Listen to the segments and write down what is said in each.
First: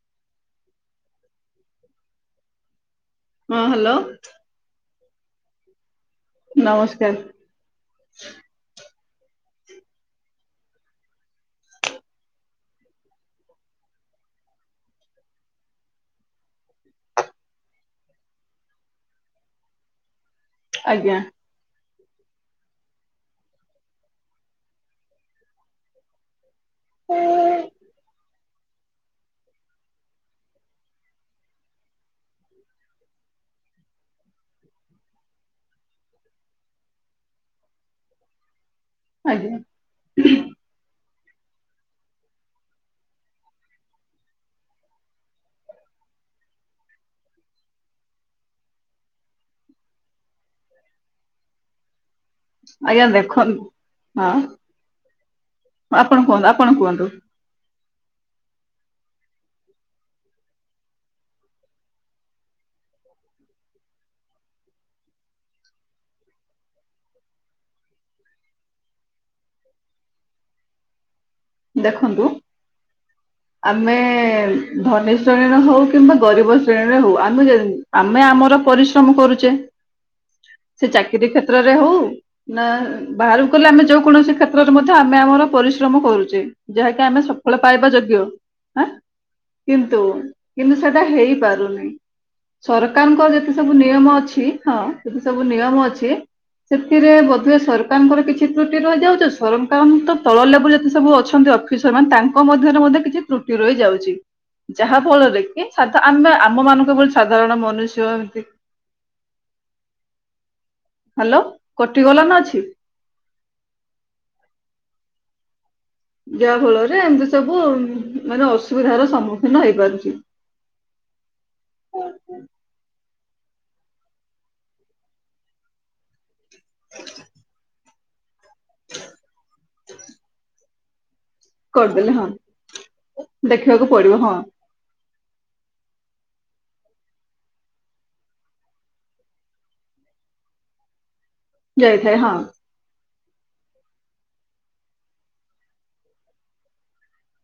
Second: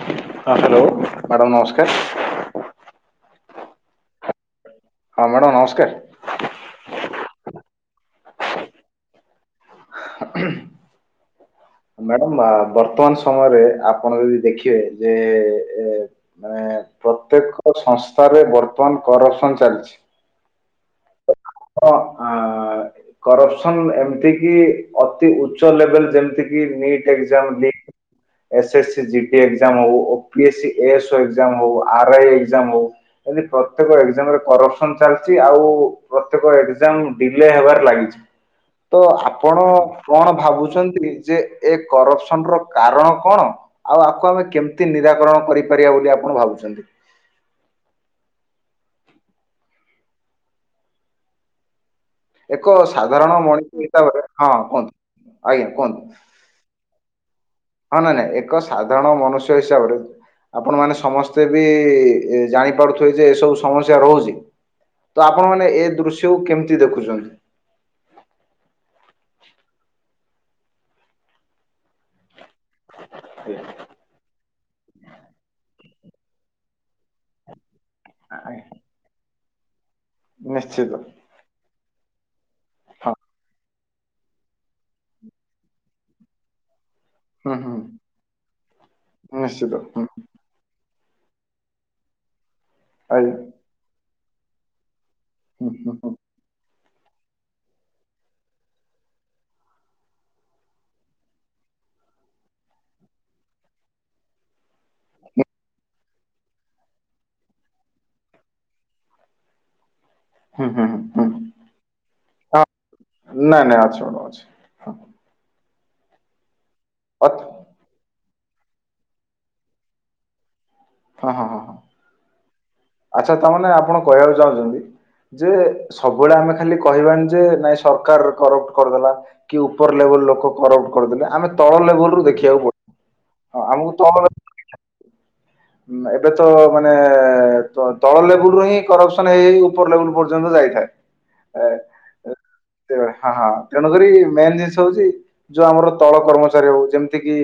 Hello madam ନମସ୍କାର। ହଁ hello. ହଁ ମ୍ୟାଡ଼ାମ ନମସ୍କାର। ନମସ୍କାର। [inaudible] ମ୍ୟାଡାମ ବର୍ତ୍ତମାନ ସମୟରେ ଆପଣ ଯଦି ଦେଖିବେ ଯେ ଏ ମାନେ ପ୍ରତ୍ୟେକ ସଂସ୍ଥାରେ ବର୍ତ୍ତମାନ କରପସନ ଚାଲିଛି। ଆଜ୍ଞା। ହଁ ଆ କରପସନ ଏମିତି କି ଅତି ଉଚ୍ଚ ଲେବଲ ଯେମିତି କି NEET exam leak S S GK exam ହଉ ଓପିଏସ୍ ଏସ ଏଗଜାମ୍ ହଉ ଆର ଆଇ ଏଗଜାମ ହଉ କହିଲି ପ୍ରତ୍ୟେକ ଏଗଜାମ୍ ରେ କରପସନ ଚାଲିଛି ଆଉ ପ୍ରତ୍ୟେକ ଏକ୍ଜାମ ଡିଲେ ହେବାରେ ଲାଗିଛି। ତ ଆଜ୍ଞା ଆପଣ କଣ ଭାବୁଛନ୍ତି ଯେ ଏ କରପସନ ର କାରଣ କଣ। ଆଉ ଆକୁ ଆମେ କେମିତି ନିରାକରଣ କରିପାରିବା ବୋଲି ଆପଣ ଭାବୁଛନ୍ତି। ଏକ ଆଜ୍ଞା ସାଧାରଣ ଦେଖନ୍ତୁ ମଣିଷ ହିସାବରେ ହଁ କୁହନ୍ତୁ ଆଜ୍ଞା କୁହନ୍ତୁ। ଆପଣ କୁହନ୍ତୁ ଆପଣ କୁହନ୍ତୁ? ହଁ ନା ନାଇଁ ଏକ ସାଧାରଣ ମନୁଷ୍ୟ ହିସାବରେ ଆପଣ ମାନ ସମସ୍ତେ ବି ଜାଣିପାରୁଥିବେ ଯେ ଏସବୁ ସମସ୍ୟା ରହୁଛି ତ ଆପଣମାନୋନେ ଏ ଦୃଶ୍ୟକୁ କେମିତି ଦେଖୁଛନ୍ତି? ଦେଖନ୍ତୁ ଆମେ ଏ ଏ - ଧନୀର୍ ଶ୍ରେଣୀର ହଉ କିମ୍ବା ଗରିବ ଶ୍ରେଣୀର ହଉ ଆମେ ଯେ ଆମେ ଆମର ପରିଶ୍ରମ କରୁଚେ ସେ ନିଶ୍ଚିତ ଚାକିରୀ କ୍ଷେତ୍ରରେ ହଉ ନା ହଁ ବାହାରୁକୁ ଗଲେ ଆମେ ଯୋଉ କୌଣସି କ୍ଷେତ୍ରରେ ମଧ୍ୟ ଆମେ ଆମର ପରିଶ୍ରମ କରୁଚେ। ଯାହାକି ଆମେ ହୁଁ ସଫଳ ହୁଁ ପାଇବା ଯୋଗ୍ୟ ଆଁ ନିଶ୍ଚିତ କିନ୍ତୁ ହୁଁ କିନ୍ତୁ ସେଟା ହେଇପାରୁନେଇଁ ସରକାରଙ୍କ ଆଜ୍ଞା। ଯେତେ ସବୁ ନିୟମ ଅଛି ହଁ ସେଠି ସବୁ ହୁଁ ନିୟମ ହୁଁ ଅଛି ହୁଁ ସେଥିରେ ବୋଧେ ସରକାରଙ୍କର କିଛି ତ୍ରୁଟି ରହିଯାଉଚି ସରକାରଙ୍କ ତଳ ଲେବୁଲ ଯେତେ ସବୁ ଅଛ ଛନ୍ତି ଅଫିସର ମାନେ ତାଙ୍କ ମଧ୍ୟରେ ମଧ୍ୟ କିଛି ତ୍ରୁଟି ରହିଯାଉଚି। ଯାହା ଫଳରେ କି ସାଧା ଆମେ ଆମ ମାନଙ୍କ ଭଳି ସାଧାରଣ ମନୁଷ୍ୟ ଏମତି ହୁଁ ହୁଁ ହୁଁ ହ୍ୟାଲୋ କଟିଗଲା ନା ଅଛି ହଁ। ନାଇଁ ନାଇଁ ଅଛି ମୋର ଅଛି। ଯାହା ଫଳରେ ଏମିତି ଅତ୍ ସବୁ ମାନେ ଅସୁବିଧାର ସମ୍ମୁଖୀନ ହେଇପାରୁଚି। ହଁ ହଁ ହଁ ହଁ। ଆଚ୍ଛା ତା ମାନେ ଆପଣ କହିବାକୁ ଚାହୁଁଚନ୍ତି ଯେ ସବୁବେଳେ ଆମେ ଖା ଖାଲି କହିବାନି ଯେ ନାଇଁ ସରକାର କରପ୍ଟ କରିଦେଲା କି ଉପର ଲେବୁଲ ଲୋକ କରପ୍ଟ କରିଦେଲେ ଆମେ ତଳ କରିଦେଲେ ଲେବୁଲ୍ ରୁ ହଁ ଦେଖିବାକୁ ପଡ଼ିବ ହଁ ଦେଖିବାକୁ ଆମକୁ ପଡିବ ତଳ ହଁ ଲେ ଏବେ ତ ମାନେ ଏ ଏ ଏ ତଳ ଲେବୁଲ୍ ରୁ ହିଁ କରପ୍ସନ ହେଇ ହେଇ ଉପର ଲେବୁଲ୍ ପର୍ଯ୍ୟନ୍ତ ଯାଇଥାଏ। ଁ ଯାଇଥାଏ ହଁ। ତେ ହଁ ହଁ ତେଣୁକରି ମେନ୍ ଜିନିଷ ହଉଚି ଯୋଉ ଆମର ତଳ କର୍ମଚାରୀ ହଉ ଯେମତି କିି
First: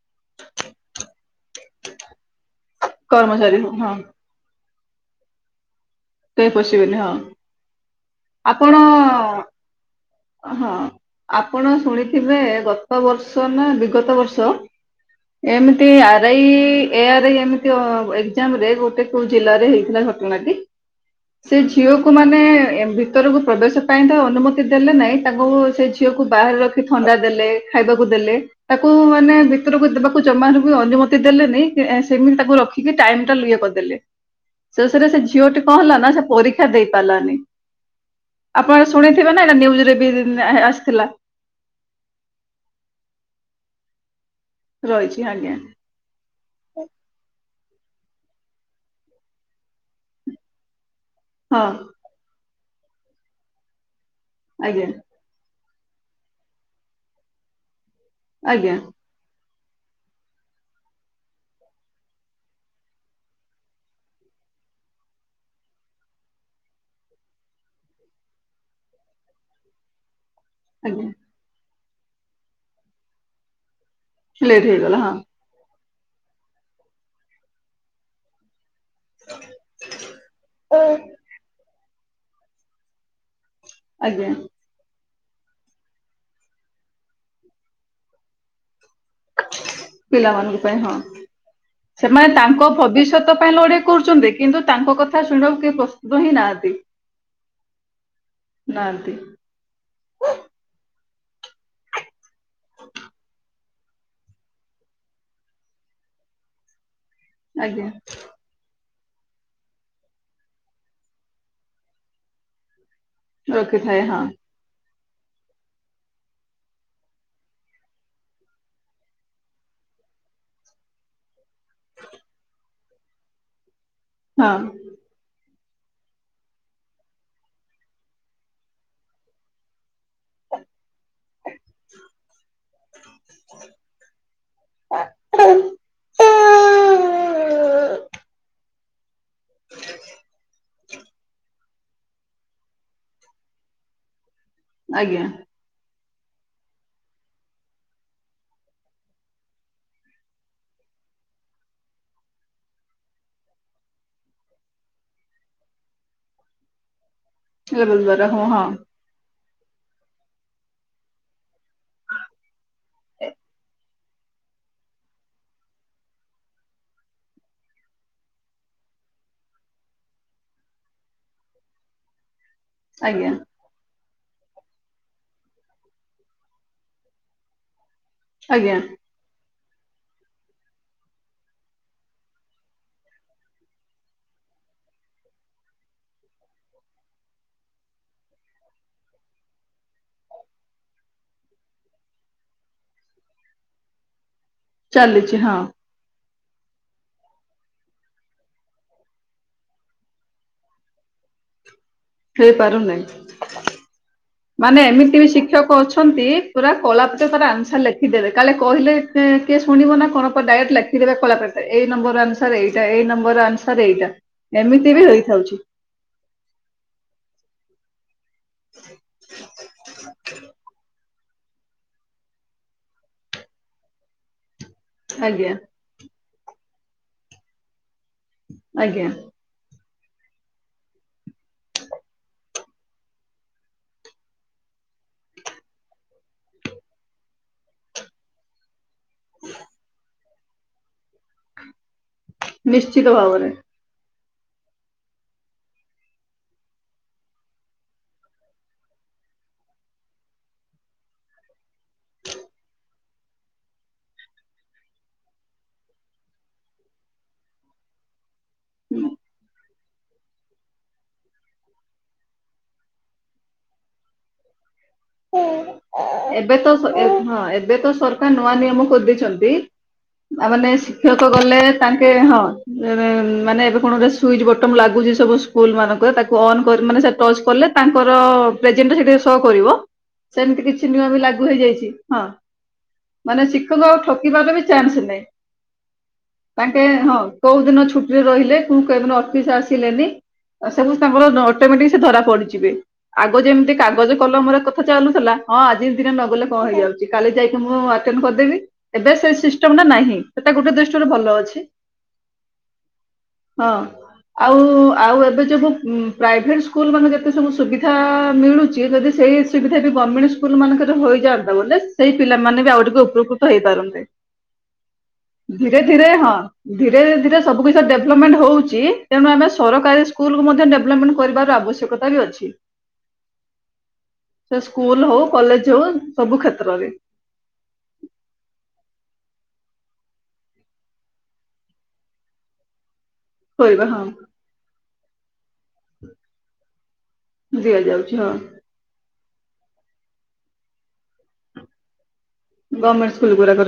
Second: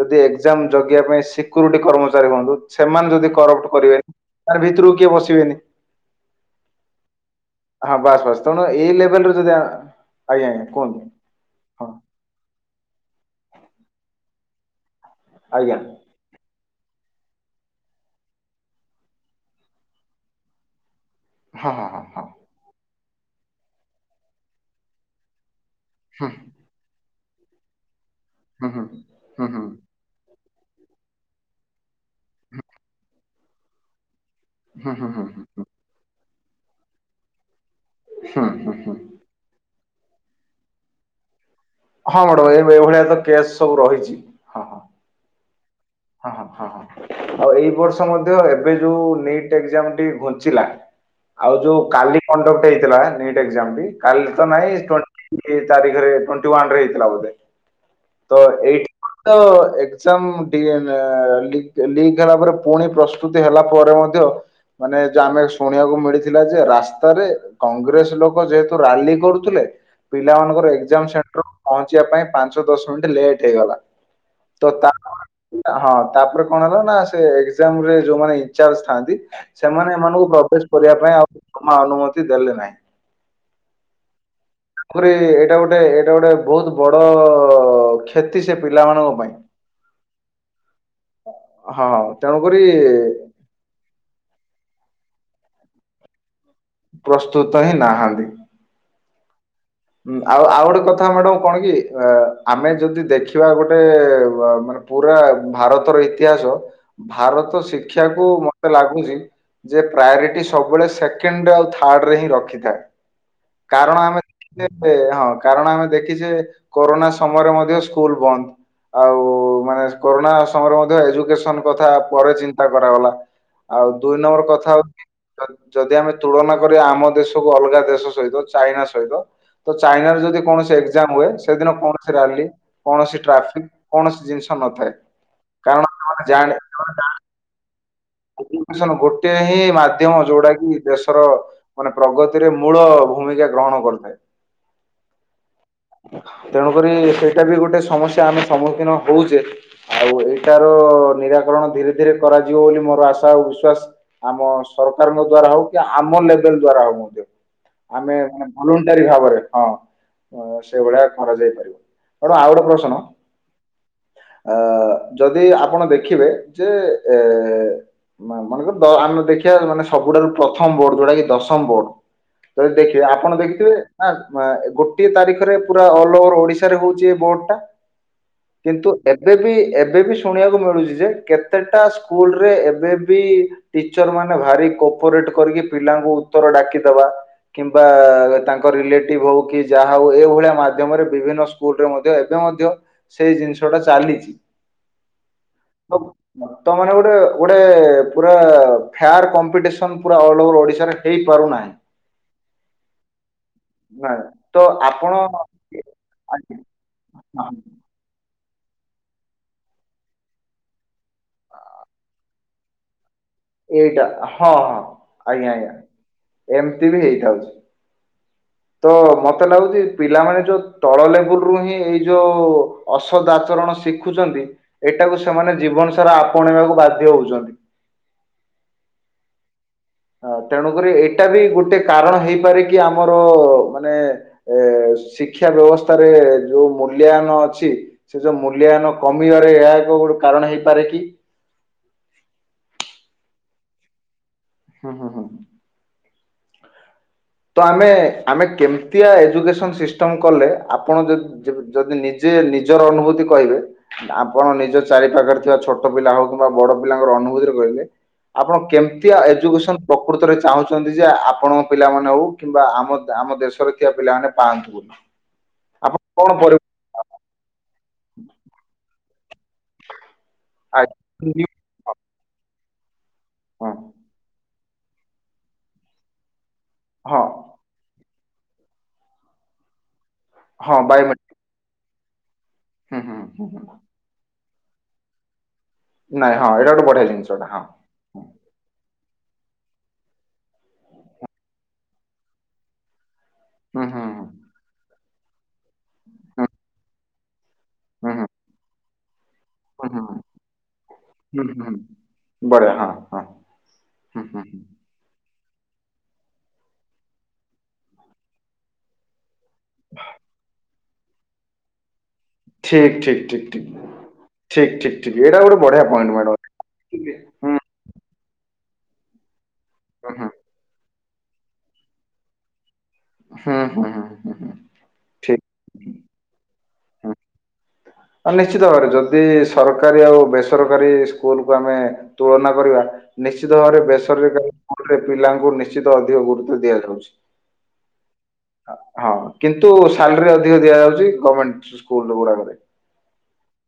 ଯଦି ଏକ୍ଜାମ୍ ଜଗିବା ପାଇଁ ସିକ୍ୟୁରିଟି କର୍ମଚାରୀ ହୁଅନ୍ତୁ ସେମାନେ ଯଦି କର୍ମଚାରୀ କରପ୍ଟ ହଁ କରିବେନି ତାର୍ ଭିତରକୁ କିଏ ପଶିବେନି। କେହି ପଶିବେନି ହଁ। ହଁ ବାସ୍ ବାସ୍ ତଣୁ ଏଇ ଲେବଲ୍ ରୁ ଆପଣ ଯଦି ଆ ଆଜ୍ଞା ଆଜ୍ଞା ହଁ କୁହନ୍ତୁ? ଆପଣ ହଁ ଶୁଣିଥିବେ ଗତ ବର୍ଷ ନା ବିଗତ ବର୍ଷ ଆଜ୍ଞା ଏମିତି ଆ ରାଇ ଏ ଆର ଆଇ ଏମିତି ଅ ଏକ୍ଜାମ ରେ ଗୋଟେ କୋଉ ଜିଲ୍ଲାରେ ହେଇଥିଲା ଘଟଣାଟି। ସେ ହଁ ହଁ ଝିଅକୁ ହଁ ମାନେ ଏମ୍ ଭିତରକୁ ପ୍ରବେଶ ପାଇଁ ତ ଅନୁମତି ଦେଲେ ନାଇଁ ତାଙ୍କୁ ସେ ଝି ଝିଅକୁ ହଁ ବାହାରେ ରଖି ଥଣ୍ଡା ଦେଲେ ଖାଇବାକୁ ଦେଲେ ହୁଁ ତାକୁ ମାନେ ହୁଁ ହୁଁ। ଭିତରକୁ ଯିବା କୁ ଜମାରୁ ବି ଅନୁମତି ଦେଲେନି ସେ ଏଁ ସେମିତି ତାକୁ ରଖିକି ଟାଇମ ଟା ଇଏ କରିଦେଲେ। ହୁଁ ଶେଷରେ ହୁଁ ହୁଁ ହୁଁ ହୁଁ ହୁଁ ସେ ଝିଅଟି ହୁଁ କଣ ହେଲା ନା ସେ ପରୀକ୍ଷା ଦେଇ ପାରଲାନି ହୁଁ ହୁଁ ଆପଣ ହୁଁ। ଶୁଣି ଥିବେ ନା ଏଟା ନ୍ଯୁଜ୍ ରେ ବି ଆସିଥିଲା। ହଁ ମାଡମ୍ ଏ ଏଇଭଳିଆ ତ କେସ୍ ସବୁ ରହିଚି। ରହିଚି ଆଜ୍ଞା। ହଁ ହଁ ହଁ ହଁ ଆଉ ଏଇ ବର୍ଷ ମଧ୍ୟ ଏବେ ଯୋଉ ନିଟ୍ ଏକ୍ଜାମ୍ ଟି ଘୁଞ୍ଚିଲା ଆଉ ହଁ ଯୋଉ କାଲି କଣ୍ଡକ୍ଟ ହେଇଥିଲା ନିଟ୍ ଏକ୍ଜାମ ଟି କାଲି ତ ନାଇଁ ଆଜ୍ଞା ଟୁଣ୍ଟ ଇଏ ତାରିଖରେ ଟ୍ଵେଣ୍ଟି ୱାନ୍ ରେ ହେଇଥିଲା ବୋଧେ ତ ଆଜ୍ଞା ଏଇଠ ତ ଏକ୍ଜାମ୍ ଟିକେ ନେ ଏ ଏ ଲିକ୍ ଲିକ ହେଲା ପରେ ପୁଣି ପ୍ରସ୍ତୁତି ହେଲା ପରେ ମଧ୍ୟ ମାନେ ଯୋଉ ଆମେ ଶୁଣିବାକୁ ମିଳିଥିଲା ଯେ ରାସ୍ତାରେ କଂଗ୍ରେସ୍ ଲୋକ ଯେହେତୁ ରାଲି କରୁଥୁଲେ ପିଲାମାନଙ୍କ ତ ଆଜ୍ଞା ଏକ୍ଜାମ ସେଣ୍ଟର ପହଞ୍ଚିବା ପାଇଁ ପାଞ୍ଚ ଦଶ ମିଣ୍ଟି ଲେଟ୍ ହେଇଗଲା ଲେଟ୍ ତ ହେଇଗଲା ହଁ ତାଙ୍କ ହଁ ତାପରେ କଣ ହେଲା ନା ସେ ଏକ୍ଜାମ ରେ ଯୋଉମାନେ ଇଁ ଚାର୍ଜ ଥାଆନ୍ତି ସେମାନେ ଏମାନଙ୍କୁ ପ୍ରବେଶ କରିବା ପାଇଁ ଆଉ ଜମା ଅନୁମତି ଦେଲେ ନାହିଁ। ଆଜ୍ଞା। ତାପରେ ଏଇଟା ଗୋଟେ ଏଇଟା ଗୋଟେ ବହୁତ୍ ବଡ କ୍ଷତି ସେ ପିଲାମାନଙ୍କ ପାଇଁ। ପିଲାମାନଙ୍କ ପାଇଁ ହଁ, ହଁ ସେମାନେ ତେଣୁକରି ତାଙ୍କ ଭବିଷ୍ୟତ ପାଇଁ ଲଢେଇ କରୁଛନ୍ତି କିନ୍ତୁ ତାଙ୍କ କଥା ଶୁଣିବାକୁ କେହି ପ୍ରସ୍ତୁତ ହିଁ ନାହାନ୍ତି। ପ୍ରସ୍ତୁତ ହିଁ ନାହାନ୍ତି। ନାହାନ୍ତି ଆଉ ଆଉ ଗୋଟେ କଥା ମ୍ୟାଡମ୍ କଣ କି ଆମେ ଯଦି ଦେଖିବା ଗୋଟେ ମାନେ ପୁରା ଭାରତର ଇତିହାସ ଭାରତ ଆଜ୍ଞା ଶିକ୍ଷାକୁୁ ମ ମତେ ଲାଗୁଛି ଯେ ପ୍ରାୟୋରିଟି ସବୁବେଳେ ସେକେଣ୍ଡରେ ଆଉ ଥାର୍ଡ ରେ ହିଁ ରଖିଥାଏ। ରଖିଥାଏ କାରଣ ହଁ ଆମେ ତେବେ, ହଁ କାରଣ ଆମେ ଦେଖିଛେ କୋରୋନା ସମୟରେ ମଧ୍ୟ ସ୍କୁଲ ବନ୍ଦ ଆଉ ମାନେ କରୋନା ସମୟରେ ମଧ୍ୟ ଏଜୁକେସନ୍ କଥା ପରେ ଚିନ୍ତା କରାଗଲା। ଆଉ ଦୁଇ ନମ୍ବର ହଁ। କଥା ହଉଛି ଯଦି ଆମେ ତୁଳନା କରିବା ଆମ ଦେଶକୁ ଅଲଗା ଦେଶ ସହ ସେ ଯୋଉ ଚାଇନା ସହିତ ତ ଚାଇନାରେ ଯଦି କୌଣସି ଏ ଏଜାମ୍ ହୁଏ, ସେଦିନ କୌଣସି ରାଲି କୌଣସି ଟ୍ରାଫିକ୍ କୌଣସି ଜିନିଷ ନଥାଏ। କାରଣ ଜାଣି ସେମାନେ ଜାଣି ସେମାନେ ଜାଣି ହୁଁ ଗୋଟେ ହିଁ ମାଧ୍ୟମ ଯୋଉଟା କି ଦେଶର ମାନେ ପ୍ରଗତିରେ ମୂଳ ଭୂମିକା ଗ୍ରହଣ କରିଥାଏ ଆଜ୍ଞା ତେଣୁକରି ସେଇଟା ବି ଗୋଟେ ସମସ୍ୟା ଆମେ ସମ୍ମୁଖୀନ ହଉଛେ। ଆଉ ଏଇଟାର ନିରାକରଣ ଧୀରେ ଧୀରେ କରାଯିବ ବୋଲି ମୋର ଆଶା ଆଉ ବିଶ୍ଵାସ। ଆମ ସରକାରଙ୍କ ଦ୍ଵାରା ହଉ କି ଆମ ଲେବଲ ଦ୍ଵାରା ହଉ ମଧ୍ୟ, ଲେବଲ ଆମେ ଦ୍ଵାରା ହଁ ହଁ ଭଲୁଣ୍ଟାରୀ ଭାବରେ ହଁ ସେଭଳିଆ କରାଯାଇ ପାରିବ ତେଣୁ ଆଉ ଗୋଟେ ପ୍ରଶ୍ନ ଅ ଯଦି ଆପଣ ଦେଖିବେ ଯେ ଏ ମନେକର ଆମେ ଦେଖିବା ମାନେ ସବୁଠାରୁ ପ୍ରଥମ ବୋର୍ଡ ଯୋଉଟା କି ଦଶମ ବୋର୍ଡ, ଯଦି ଦେଖିବେ ଆଜ୍ଞା ଆପଣ ଦେଖିଥିବେ, ନା ଗୋଟିଏ ତାରିଖରେ ପୁରା ଅଲ ଓଭର ଓଡିଶାରେ ହଉଛି ଏ ବୋଡ ଟା, ଆଜ୍ଞା କିନ୍ତୁ ଏବେ ବି ଏବେ ବି ଶୁଣିବାକୁ ମିଳୁଛି ଯେ କେତେଟା ସ୍କୁଲରେ ଏବେ ବି ଟିଚର ମାନେ ଭାରି କୋପରେଟ କରିକି ପିଲାଙ୍କୁ ଉତ୍ତର ଡାକିଦବା କିମ୍ବା ତାଙ୍କ ରିଲେଟିଭ ହଉ କି ଯାହା ହଉ ଏଇଭଳିଆ ମାଧ୍ୟମରେ ବିଭିନ୍ନ ସ୍କୁଲରେ ମଧ୍ୟ ଏବେ ମଧ୍ୟ, ସେଇ ଜିନିଷ ଟା ଚାଲିଛି ଚାଲିଛି ହଁ ତ ମାନେ ଗୋଟେ ଗୋଟେ ପୁର ଫାର କମ୍ପିଟିସନ ଅଲ ଅପ ଓଡିଶାରେ ହେଇପାରୁନାହିଁ ହେଇପାରୁନାହିଁ, ହଁ ମାନେ ଏମିତି ବି ଶିକ୍ଷକ ଅଛନ୍ତି ପୁରା କଳାପଟି ତାର ହଁ ଆସାଂର ଲେଖି। ଲେଖିଦେବେ କା କହିଲେ କିଏ ଶୁଣିବ ନା କଣ ଡାରେଟେ ଲେଖିଦେବେ କଳାପଟା ଏଇ ନମ୍ବର ସାର ଏଇଟା ଏଇ ନମ୍ବର ଆସାଂର ଏଇଟା ହଁ ହଁ ଏମିତି ବି ଆଜ୍ଞା ହେଇଥାଉଛି, ଆଜ୍ଞା ଏମିତି ବି ହେଇଥାଉଛି, ତ ମତେ ଲାଗୁଛି ପିଲାମାନେ ଯୋଉ ତଳ ଲେବୁଲୁ ହିଁ ଏଇ ଯୋଉ ଅସଦା ଆଚରଣ ଶିଖୁଛନ୍ତି ଏଇଟାକୁ ଆଜ୍ଞା ସେମାନେ ଜୀବନ ସାରା ଆପଣେଇବାକୁ ବାଧ୍ୟ ହଉଛନ୍ତି, ଆଜ୍ଞା। ହଁ ତେଣୁକରି ଏଇଟା ବି ଗୋଟେ କାରଣ ହେଇପାରେ କି ଆମର ମାନେ ଏ ଶିକ୍ଷା ବ୍ୟବସ୍ଥାରେ ଯୋଉ ମୂଲ୍ୟାୟନ ଅଛି ସେ ଯୋଉ ମୂଲ୍ୟାୟନ କମିବାରେ ଏହା ଏକ ଗୋଟେ କାରଣ ହେଇପାରେ କି? ନିଶ୍ଚିତ ଭାବରେ। ହଁ ହଁ ହଁଁ ହଁ। ତ ଆମେ ଆମେ କେମିତିଆ ଏଜୁକେସନ ସିଷ୍ଟମ କଲେ ଆପଣ ଯଦି ଯେବେ ଯଦି ନିଜେ ନିଜର ଅନୁଭୂତି କହିବେ ଆପଣ ନିଜ ଚାରି ପାାଖରେ ଥିବା ଛୋଟ ପିଲା ହଉ କିମ୍ବା ବଡ଼ ପିଲାଙ୍କର ଅନୁଭୂତିରେ କହିଲେ। ଆପଣ କେମିତିଆ ଏଜୁକେସନ ପ୍ରକୃତରେ ଚାହୁଁଛନ୍ତି ଯେ ଆପଣଙ୍କ ପିଲାମା ହଉ କିମ୍ବା ଆମ ଆମ ଦେଶରେ ଥିବା ପିଲାମାନେ ପାଆନ୍ତୁ ବୋଲି। ଆପଣ କଣ ଏବେ ପରି ତ ସ ଏ ହଁ ଏବେ ତ ସରକାର ନୂଆ ନିୟମ କରିଦେଇଛନ୍ତି। ଆ ମାନେ ଶିକ୍ଷକ ଗଲେ ତାଙ୍କେ ହଁ ମାନେ ହଁ ଏବେ କଣ ଗୋଟେ ସୁଇଚ୍ ବ ଟମ୍ ଲାଗୁଛି ସବୁ ସ୍କୁଲ ମାନଙ୍କରେ ତାକୁ ଅନ୍ କରି ମାନେ ସେ ହଁ ଟର୍ଚ କଲେ ତାଙ୍କର ପ୍ରେଜେଣ୍ଟ ସେଟାରେ ସୋ କରିବ ସେମିତି ହଁ କିଛି ନିୟମ ବି ବାୟୋମେଟ୍ରିକ ଲାଗୁ ହେଇଯାଇଛି ହଁ। ହୁଁ ହୁଁ ମାନେ ହୁଁ ହୁଁ। ଶିକ୍ଷକ ଆଉ ଠକିବାର ବି ଚାନ୍ସ ନାହିଁ। ନାଇଁ ହଁ ଏଇଟା ତାଙ୍କେ ଗୋଟେ ବଢିଆ ହଁ ଜିନିଷଟା କୋଉ ଦିନ ଛୁ ରହିଲେ କୁ କେଦିନ ଅଫିସ ଆସିଲେନି ସବୁ ତାଙ୍କର ଅଟୋମେଟିକ୍ ସେ ଧରା ପଡ଼ିଜିବେ। ଆଗ ଯେମିତି ହୁଁ ହୁଁ କାଗଜ ହୁଁ କଲମରେ କଥା ଚାଲୁଥିଲା ହଁ ଆଜି ଦିନ ନଗଲେ କଣ ହେଇଯାଉ କାଲି ଯାଇକି ମୁଁ ହୁଁ ଆଟେଣ୍ଡ ହୁଁ କରିଦେବି ଏବେ ସେ ସିଷ୍ଟମ୍ ଟା ହୁଁ ହୁଁ ନାହିଁ ସେଟା ଗୋଟେ ଦୃଷ୍ଟିରୁ ଭଲ ଅଛି। ବରା ହଁ ହଁ। ହଁ ହୁଁ, ହୁଁ, ହୁଁ। ଆଉ ଆଉ ଏବେ ଯବୁ ଉ ପ୍ରାଇଭେଟ ସ୍କୁଲ ମାନେ ଯେତେ ସବୁ ସୁବିଧା ମିଳୁଛି ଯଦି ସେଇ ସୁବିଧା ବି ଗର୍ମେଣ୍ଟ ସ୍କୁଲ ମାନଙ୍କରେ ହୋଇଯାଆନ୍ତା [unintelligible] ସେଇ ପିଲାମାନେ ବି ଆଉ ଠିକ୍, ଟିକେ ଠିକ୍, ଠିକ୍, ଉପକୃତ ଠିକ୍, ହେଇପାରନ୍ତେ ଠିକ୍, ଠିକ୍, ଠିକ୍ ଏଇଟା ଗୋଟେ ଧୀରେ ବଢ଼ିଆ ପଏଣ୍ଟ ଧୀରେ ହଁ। ମ୍ୟାଡାମ୍। ଧୀରେ ହୁଁ, ଧୀରେ ସବୁ ହୁଁ, କିିଛିର ଡେଭ୍ଲପମେଣ୍ଟ ହଉଛି। ତେଣୁ ଆମେ ସରକାରୀ ହୁଁ, ସ୍କୁଲକୁ ମଧ୍ୟ ଡେଭଲପମେଣ୍ଟ କରିବାର ଆବଶ୍ୟକତା ବି ଅଛି। ହୁଁ ହୁଁ ହୁଁ। ହୁଁ, ସେ ସ୍କୁଲ ହଉ ଠିକ୍, କଲେଜ ହଉ ସବୁ କ୍ଷେତ୍ରରେ। ହୁଁ। ନିଶ୍ଚିତ ଭାବରେ ଯଦି ସରକାରୀ ଆଉ ବେସରକାରୀ ସ୍କୁଲକୁୁ ଆମେ ତୁଳନା କରିବା। ନିଶ୍ଚିତ ଭାବରେ କରିବା ହଁ ବେସରକାରୀ ସ୍କୁଲ ରେ ପିଲାଙ୍କୁ ନିସ ଶ୍ଚିତ ଅଧିକ ଗୁରୁତ୍ୱ ଦିଆଯାଉଛି। ଦିଆଯାଉଛି ହଁ ହଁ କିନ୍ତୁ ସାଲରୀ ଅଧିକ ଦିଆଯାଉଛି ଗଭର୍ଣମେଣ୍ଟ ସ୍କୁଲ ଗୁରାକରେ। ଗଭର୍ମେଣ୍ଟ ସ୍କୁଲ୍ ଗୁରାକରେ?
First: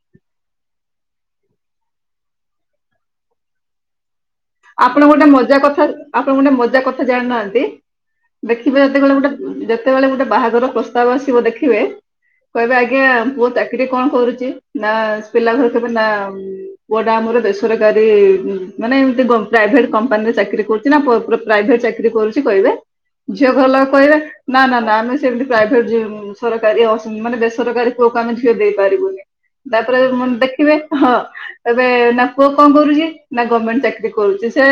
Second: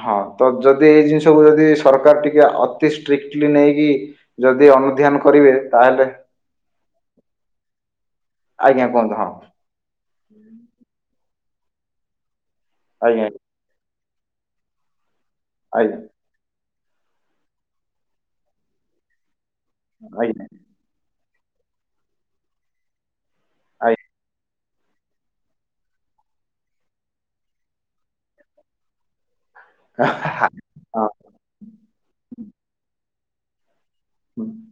ହଁ ତ ଯଦି ଏଇ ଜିନିଷକୁ ଯଦି ସରକାର ଟିକେ ଅତି ଷ୍ଟ୍ରିକ୍ଟଲି ନେଇକି ଯଦି ଆପଣ ଅନୁଧ୍ୟାନ ଗୋଟେ କରିବେ ମଜା କଥା ତାହେଲେ ଆପଣ ଗୋଟେ ମଜା କଥା ଜାଣିନାହାନ୍ତି ଦେଖିବେ ଆଜ୍ଞା ଯେତେବେଳେ କୁହନ୍ତୁ ହଁ ଗୋଟେ ଯେତେବେଳେ ଗୋଟେ ବାହାଘର ପ୍ରସ୍ତାବ ଆସିବ ଦେଖିବେ କହିବେ ଆଜ୍ଞା ପୁଅ ଚାକିରି କଣ କରୁଚି? ନା ପିଲା ଘରେ କହିବେ ଆଜ୍ଞା ନା ପୁଅଟା ଆମର ବେସରକାରୀ ମାନେ ଏମତି ଗ ପ୍ରାଇଭେଟ କମ୍ପାନୀରେ ଆଜ୍ଞା ଚାକିରି କରୁଛି ନା ପ୍ର ପୁଅ ପ୍ରାଇଭେଟ୍ ଚାକିରି କରୁଛି କହିବେ ଝିଅ ଘର ଲୋକ ଆଜ୍ଞା କହିବେ ନା ନା ନା ଆମେ ସେମିତି ପ୍ରାଇଭେଟ୍ ସରକାରୀ ମାନେ ବେସରକାରୀ ପୁଅକୁ ଆମେ ଝିଅ ଦେଇପାରିବୁନି। ତାପରେ ଦେଖିବେ ହଁ ଏବେ ନା ପୁଅ କଣ କରୁଛି ନା ଗଭର୍ଣମେଣ୍ଟ ଚାକିରୀ ହୁଁ, କରୁଛି ସେ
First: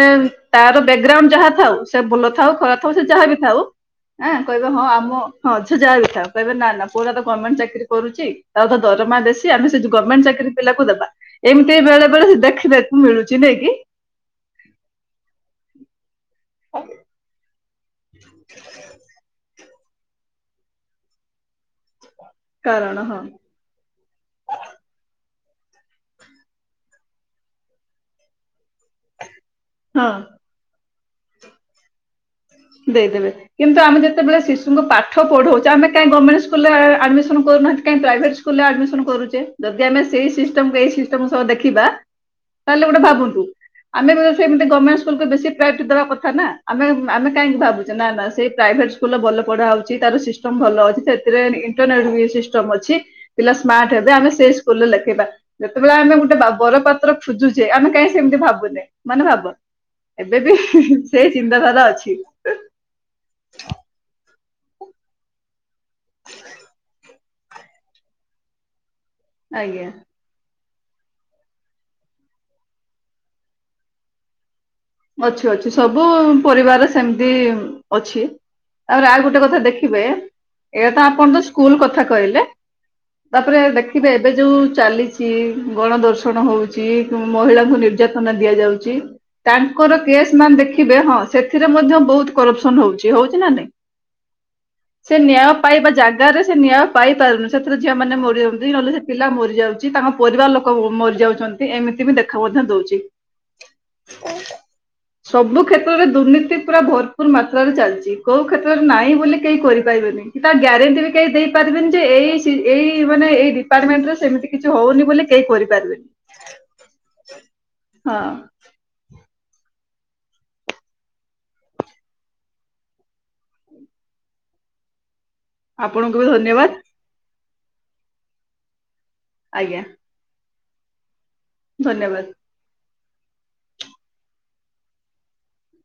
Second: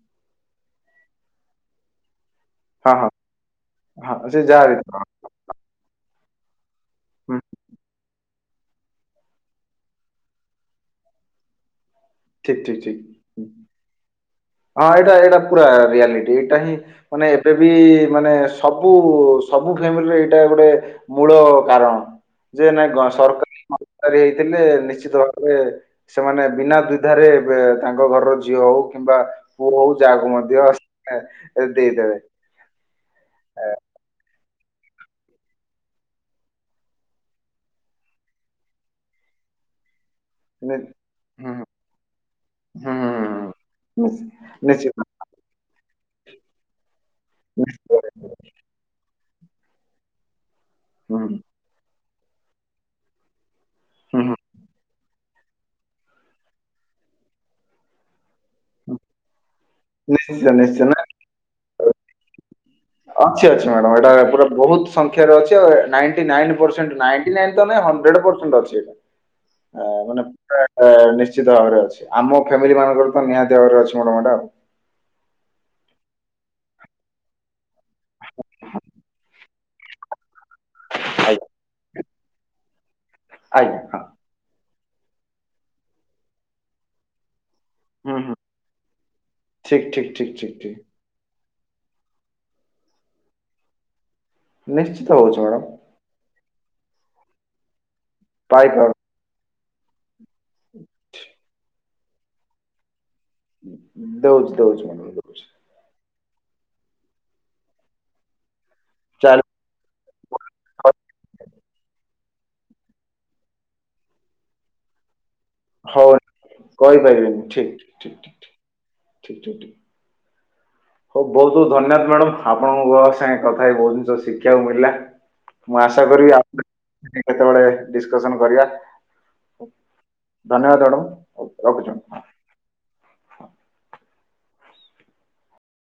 ତାର ବ୍ୟାଗ୍ରାଉଣ୍ଡ ଯାହା ଥାଉ ସେ ଭଲ ଥାଉ ଖରା ଥାଉ ହଁ ସେ ହଁ ଯାହା ବି ଥାଉଁ ହଁ ସେ ଆଁ ଯାହା କହିବେ ବି ହଁ ଥାଉ ଆମ ହଁ ଝିଅ ଯାହା ବି ଥାଉ କହିବେ ନା ନା ପୁଆଟା ତ ହୁଁ ଗମେଣ୍ଟ ଚାକିରି କରୁଛି ତାର ତ ଦରମା ବେସି ଆମେ ସେ ଗମେଣ୍ଟ ଚାକିର ପିଲାକୁ ଦେବା। ଏମିତି ବେଳେ ବେଳେ ସେ ଠିକ୍ ଠିକ୍ ଦେଖିବାକୁ ମିଳୁଛି ଠିକ୍। ନାଇଁ କି? ହଁ ଏଇଟା ଏଇଟା ପୁରା ରିଆଲିଟି ଏଇଟା ହିଁ ମାନେ ଏବେ ବି ମାନେ ସବୁ। ସବୁ ଫ୍ୟାମିଲିରେ ଏଇଟା ଗୋଟେ ମୂଳ କାରଣ ଯେ ନାଇଁ କାରଣ ଗ ହଁ ସର କାରେ ହେଇଥିଲେ ନିଶ୍ଚିତ ଭାବରେ। ସେମାନେ ବିନା ବିଧାରେ ଏ ତାଙ୍କ ଘରର ଝିଅ ହଉ କିମ୍ବା। ପୁଅ ହଉ ହଁ ଯାହାକୁ ମଧ୍ୟ ଦେଇଦେବେ। ଦେଇଦେବେ ଏ, କିନ୍ତୁ ଆମେ ଯେତେବେଳେ ଶି ଶୁଙ୍କୁ ପାଠ ପଢଉଛେ ଆମ କାଇଁ ଗଭର୍ଣ୍ଣେଣ୍ଟ ସ୍କୁଲ ରେ ଆ ଆଡମିସନ କରୁନାହାନ୍ତି କାହିଁ ପ୍ରାଇଭେଟ ସ୍କୁଲ ରେ ଆଡମିସନ କରୁଚେ? ଯଦି ଆମେ ସେଇ ସିଷ୍ଟମକୁ ନି- ଏଇ ସିଷ୍ଟମ ସହ ହୁଁ ଦେଖିବା। ତାହେଲେ ହୁଁ ଗୋଟେ ହୁଁ ଭାବନ୍ତୁ ହୁଁ। ଆମେ ସେମିତି ନିଶ୍ଚ- ଗମେଣ୍ଟ ସ୍କୁଲକୁ ବେଶୀ। ଦେବା କଥା ନା ଆମେ ଆମେ କାହିଁକି ଭାବୁଛେ ନିଶ୍ଚିତ ନା ନା ନିଶ୍ଚିତ ସେ। ପ୍ରାଇଭେଟ ସ୍କୁଲ ରେ ଭଲ ପଢା ହଉଛି ତାର ସିଷ୍ଟମ ଭଲ ଅଛି ହୁଁ ସେଥିରେ ଇଣ୍ଟେରନାଲ୍ ସିଷ୍ଟମ୍ ଅଛି ପିଲା ସ୍ମାର୍ଟ ହେବେ ହୁଁ ଆମେ ହୁଁ। ସେଇ ସ୍କୁଲରେ ଲେଖେଇବା। ଯେତେବେଳେ ଆମେ ଗୋଟେ ବର ପାତ୍ର ଖୁଜୁଚେ ଆମେ କାହିଁ ସେମିତି ଭାବୁନେ ମାନେ ଭାବ। ନିଶ୍ଚୟ ଏବେବି ନିଶ୍ଚୟ ନା ସେଇ ଚିନ୍ତାଧାରା ଅଛି। ଅଛି ଅଛି ମ୍ୟାଡ଼ାମ ଏଟା ପୁରା ବହୁତ୍। ସଂଖାରେ ଅଛି ଆଉ ninety nine percent ninety nine ତ ନାଇଁ ହନଡ୍ରେଡ଼ ପର୍ଷେଣ୍ଟ ଅଛି ଏଟା। ଆଜ୍ଞା ଆ ମାନେ ପୁରା। ଆ ନିଶ୍ଚିତ ଭାବରେ ଅଛି ଆମ ଫ୍ୟାମିଲି ମାନଙ୍କରେ ତ ନିହାତି ଭାବରେ ଅଛି ମାଡ଼ାମ ଏଟା। ଅଛି ଅଛି ସବୁ ପରିବାରରେ ସେମତି ଅଛି ତାପରେ ଆଉ ଗୋଟେ କଥା ଦେ ଖିବେ ଏରା ତ ଆପଣ ଆଜ୍ଞା ତ ସ୍କୁଲ କଥା କହିଲେ ତାପରେ ଆଜ୍ଞା ହଁ ଦେଖିବେ। ଏବେ ଯୋଉ ଚାଲିଛି ଗଣ ଦର୍ଶନ ହଉଛି ମହିଳାଙ୍କୁ ହୁଁ ହୁଁ ନିର୍ଯାତନା ଦିଆଯାଉଛି। ଠିକ ତାଙ୍କର ଠିକ ଠିକ କେସ ଠିକ ମାନେ ଠିକ ଦେଖିବେ ହଁ ସେଥିରେ ମଧ୍ୟ ବହୁତ୍ କରପ୍ସନ ହଉଚି ହଉଚି ନା ନାଇଁ? ନିଶ୍ଚିତ ସେ ହଉଛି ନ୍ୟାୟ ମ୍ୟାଡାମ ପାଇବା ଜା ଗାରେ ସେ ନ୍ୟାୟ ପାଇପାରୁନି ସେଥିରେ ଝିଅ ମାନ ମରିଯାଉନ୍ତି ପାଇପାରୁ ନହେଲେ ସେ ପିଲ ମରିଯାଉଚି ତାଙ୍କ ପରିବାର ଲୋ କୋ ମରିଯାଉଚନ୍ତି ଏମିତି ବି ଦେଖା ମଧ୍ୟ ଦଉଚି। ଦଉଛି ଦଉଛି ମ୍ୟାଡାମ ଦଉଛି ସବୁ କ୍ଷେତ୍ରରେ ଦୁର୍ନୀତି ପୁରା ଭରପୁର ମାତ୍ରାରେ ଚାଲଚି। କୋଉ କ୍ଷେତ୍ରରେ ନାହିଁ ବୋଲି ଚାଲି କେହି କରିପାରିବେନି। କି ତା ଗ୍ୟାରେଣ୍ଟି ବି କେହି ଦେଇପାରିବେନି ଯେ ଏଇ ସି ଏଇ ମାନେ ଏଇ ଡିପାର୍ଟମେଣ୍ଟ ରେ ସେମିତି କିଛି ହଉନି ବୋଲି କେହି କହି ହଁ କହିପାରିବେନି ଠିକ୍। ହଁ ଠିକ୍ ଠିକ୍ ଠିକ୍ ଠିକ୍ ଠିକ୍ ଠିକ୍ ହଉ ବହୁତ୍ ବହୁତ୍ ଧନ୍ୟବାଦ ମ୍ୟାଡାମ୍ ଆପଣଙ୍କ ସାଙ୍ଗେ କଥା ହେଇ ବହୁତ ଜିନିଷ ଶିଖିବାକୁ ମିଳିଲା। ମୁଁ ଆଶା ଆପଣଙ୍କୁ ବି କରିବି ଧନ୍ୟବାଦ [inaudible] କେତେବେଳେ ଡିସକସନ କରିବା। ଆଜ୍ଞା। ଧନ୍ୟବାଦ ଅଡମ୍। ଧନ୍ୟବାଦ।